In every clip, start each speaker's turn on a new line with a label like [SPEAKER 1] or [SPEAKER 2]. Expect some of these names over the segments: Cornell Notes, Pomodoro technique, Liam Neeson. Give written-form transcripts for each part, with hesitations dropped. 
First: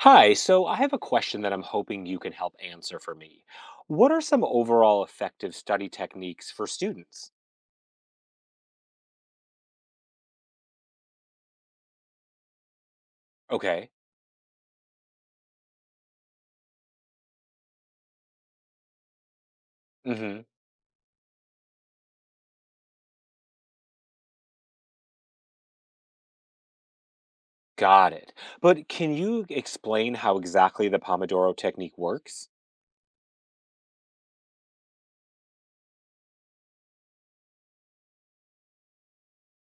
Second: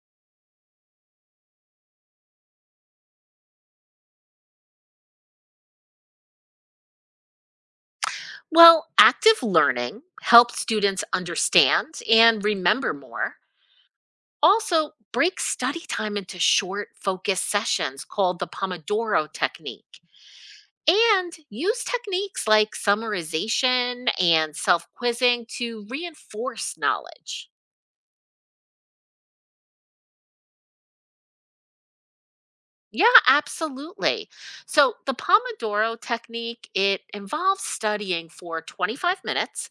[SPEAKER 1] Hi, so I have a question that I'm hoping you can help answer for me. What are some overall effective study techniques for students?
[SPEAKER 2] Well, active learning helps students understand and remember more.
[SPEAKER 1] Okay.
[SPEAKER 2] Also, break study time into short, focused sessions called the Pomodoro technique.
[SPEAKER 1] Mm-hmm.
[SPEAKER 2] And use techniques like summarization and self quizzing to reinforce knowledge.
[SPEAKER 1] Got it. But can you explain how exactly the Pomodoro technique works?
[SPEAKER 2] Yeah, absolutely. So, the Pomodoro technique, it involves studying for 25 minutes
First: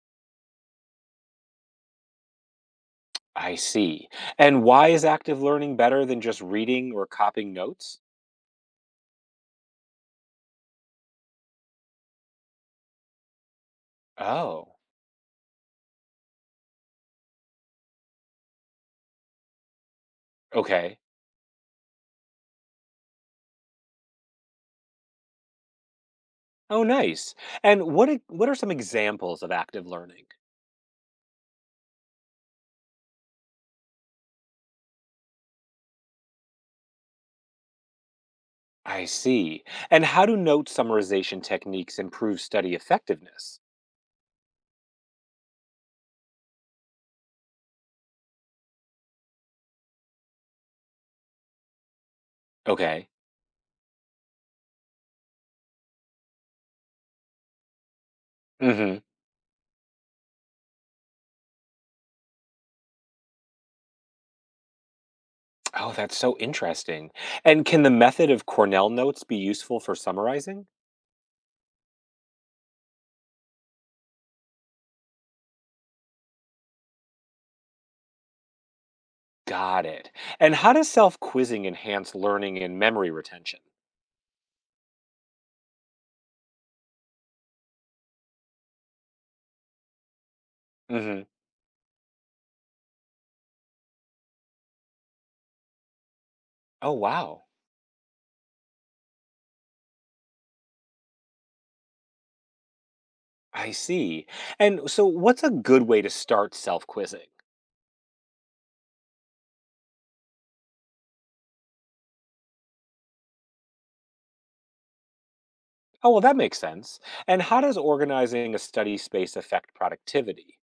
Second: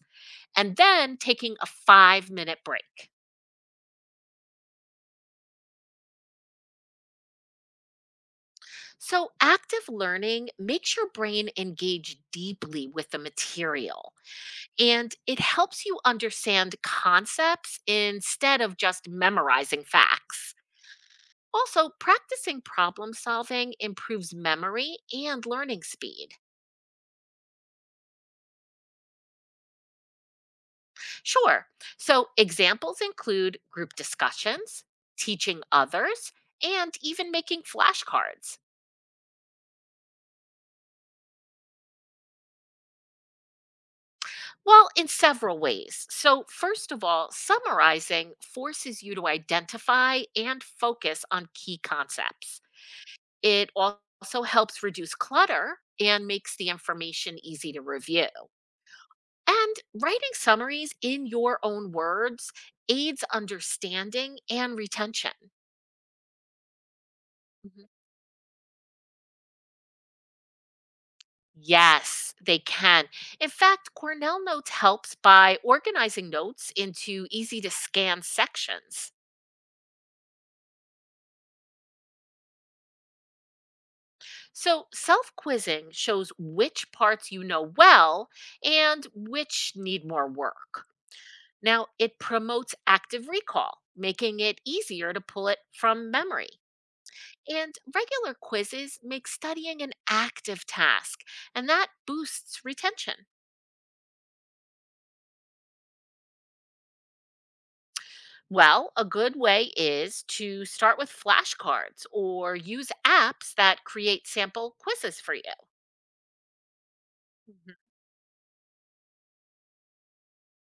[SPEAKER 2] and then taking a 5-minute break.
[SPEAKER 1] I see. And why is active learning better than just reading or copying notes?
[SPEAKER 2] So, active learning makes your brain engage deeply with the material,
[SPEAKER 1] Oh,
[SPEAKER 2] and it helps you understand concepts instead of just memorizing facts.
[SPEAKER 1] okay.
[SPEAKER 2] Also, practicing problem solving improves memory and learning speed.
[SPEAKER 1] Oh, nice. And what are some examples of active learning?
[SPEAKER 2] Sure. So, examples include group discussions, teaching others, and even making flashcards.
[SPEAKER 1] I see. And how do note summarization techniques improve study effectiveness?
[SPEAKER 2] Well, in several ways. So, first of all, summarizing forces you to identify and focus on key concepts.
[SPEAKER 1] Okay.
[SPEAKER 2] It also helps reduce clutter and makes the information easy to review.
[SPEAKER 1] Mhm.
[SPEAKER 2] And writing summaries in your own words aids understanding and retention.
[SPEAKER 1] Oh, that's so interesting. And can
[SPEAKER 2] Mhm.
[SPEAKER 1] the method of Cornell notes be useful for summarizing?
[SPEAKER 2] Yes, they can. In fact, Cornell Notes helps by organizing notes into easy to scan sections.
[SPEAKER 1] Got it. And how does self-quizzing enhance learning and memory retention?
[SPEAKER 2] So, self quizzing shows which parts you know well and which need more work.
[SPEAKER 1] Mhm.
[SPEAKER 2] Now, it promotes active recall, making it easier to pull it from memory.
[SPEAKER 1] Oh, wow.
[SPEAKER 2] And regular quizzes make studying an active task, and that boosts retention.
[SPEAKER 1] I see. And so what's a good way to start self-quizzing?
[SPEAKER 2] Well, a good way is to start with flashcards or use apps that create sample quizzes for you.
[SPEAKER 1] Oh, well, that makes sense. And how does organizing a study space affect productivity?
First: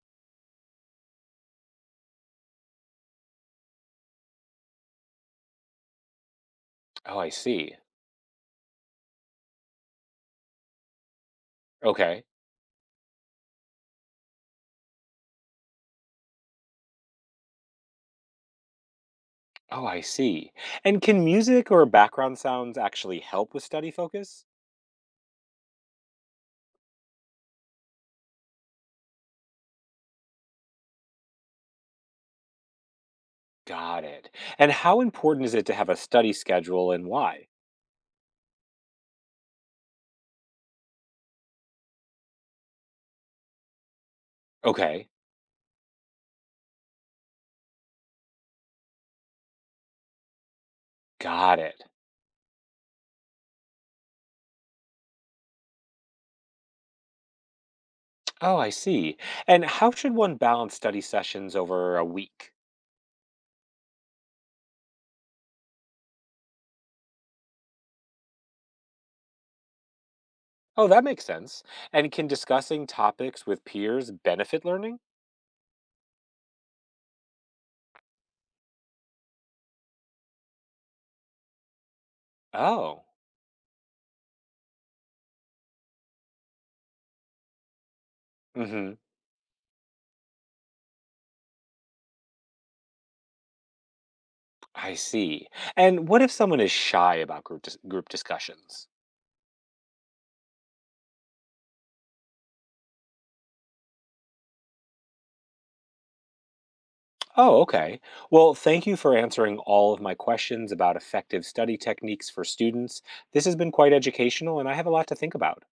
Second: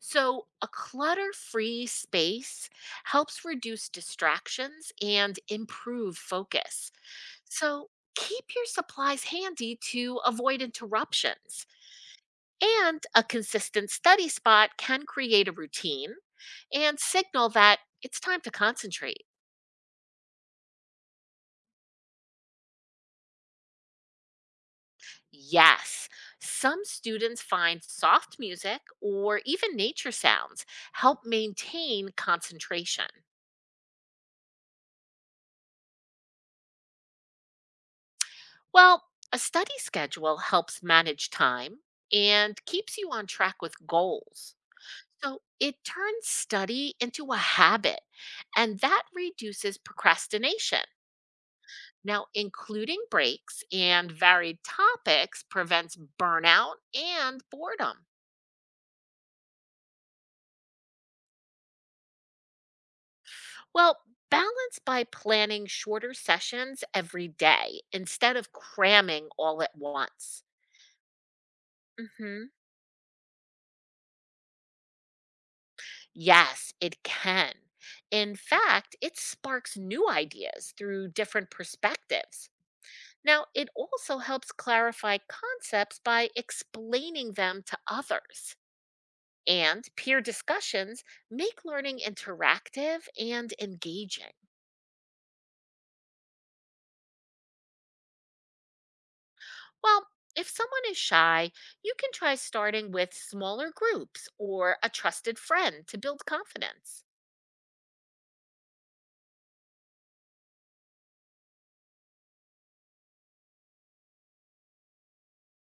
[SPEAKER 2] So, a clutter free space helps reduce distractions and improve focus.
[SPEAKER 1] Oh, I see.
[SPEAKER 2] So, keep your supplies handy to avoid interruptions.
[SPEAKER 1] Okay.
[SPEAKER 2] And a consistent study spot can create a routine and signal that it's time to concentrate.
[SPEAKER 1] Oh, I see. And can music or background sounds actually help with study focus?
[SPEAKER 2] Yes, some students find soft music or even nature sounds help maintain concentration.
[SPEAKER 1] Got it. And how important is it to have a study schedule and why?
[SPEAKER 2] Well, a study schedule helps manage time and keeps you on track with goals.
[SPEAKER 1] Okay,
[SPEAKER 2] So it turns study into a habit, and that reduces procrastination.
[SPEAKER 1] got it.
[SPEAKER 2] Now, including breaks and varied topics prevents burnout and boredom.
[SPEAKER 1] Oh, I see. And how should one balance study sessions over a week?
[SPEAKER 2] Well, balance by planning shorter sessions every day instead of cramming all at once.
[SPEAKER 1] Oh, that makes sense. And can
[SPEAKER 2] Hmm.
[SPEAKER 1] discussing topics with peers benefit learning?
[SPEAKER 2] Yes, it can. In fact, it sparks new ideas through different perspectives.
[SPEAKER 1] Oh,
[SPEAKER 2] Now, it also helps clarify concepts by explaining them to others.
[SPEAKER 1] mm-hmm.
[SPEAKER 2] And peer discussions make learning interactive and engaging.
[SPEAKER 1] I see. And what if someone is shy about group discussions?
[SPEAKER 2] Well, if someone is shy, you can try starting with smaller groups or a trusted friend to build confidence.
[SPEAKER 1] Oh, okay. Well, thank you for answering all of my questions about effective study techniques for students. This has been quite educational, and I have a lot to think about.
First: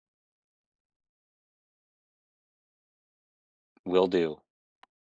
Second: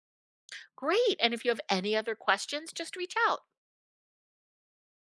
[SPEAKER 2] Great. And if you have any other questions, just reach out.
[SPEAKER 1] Will do.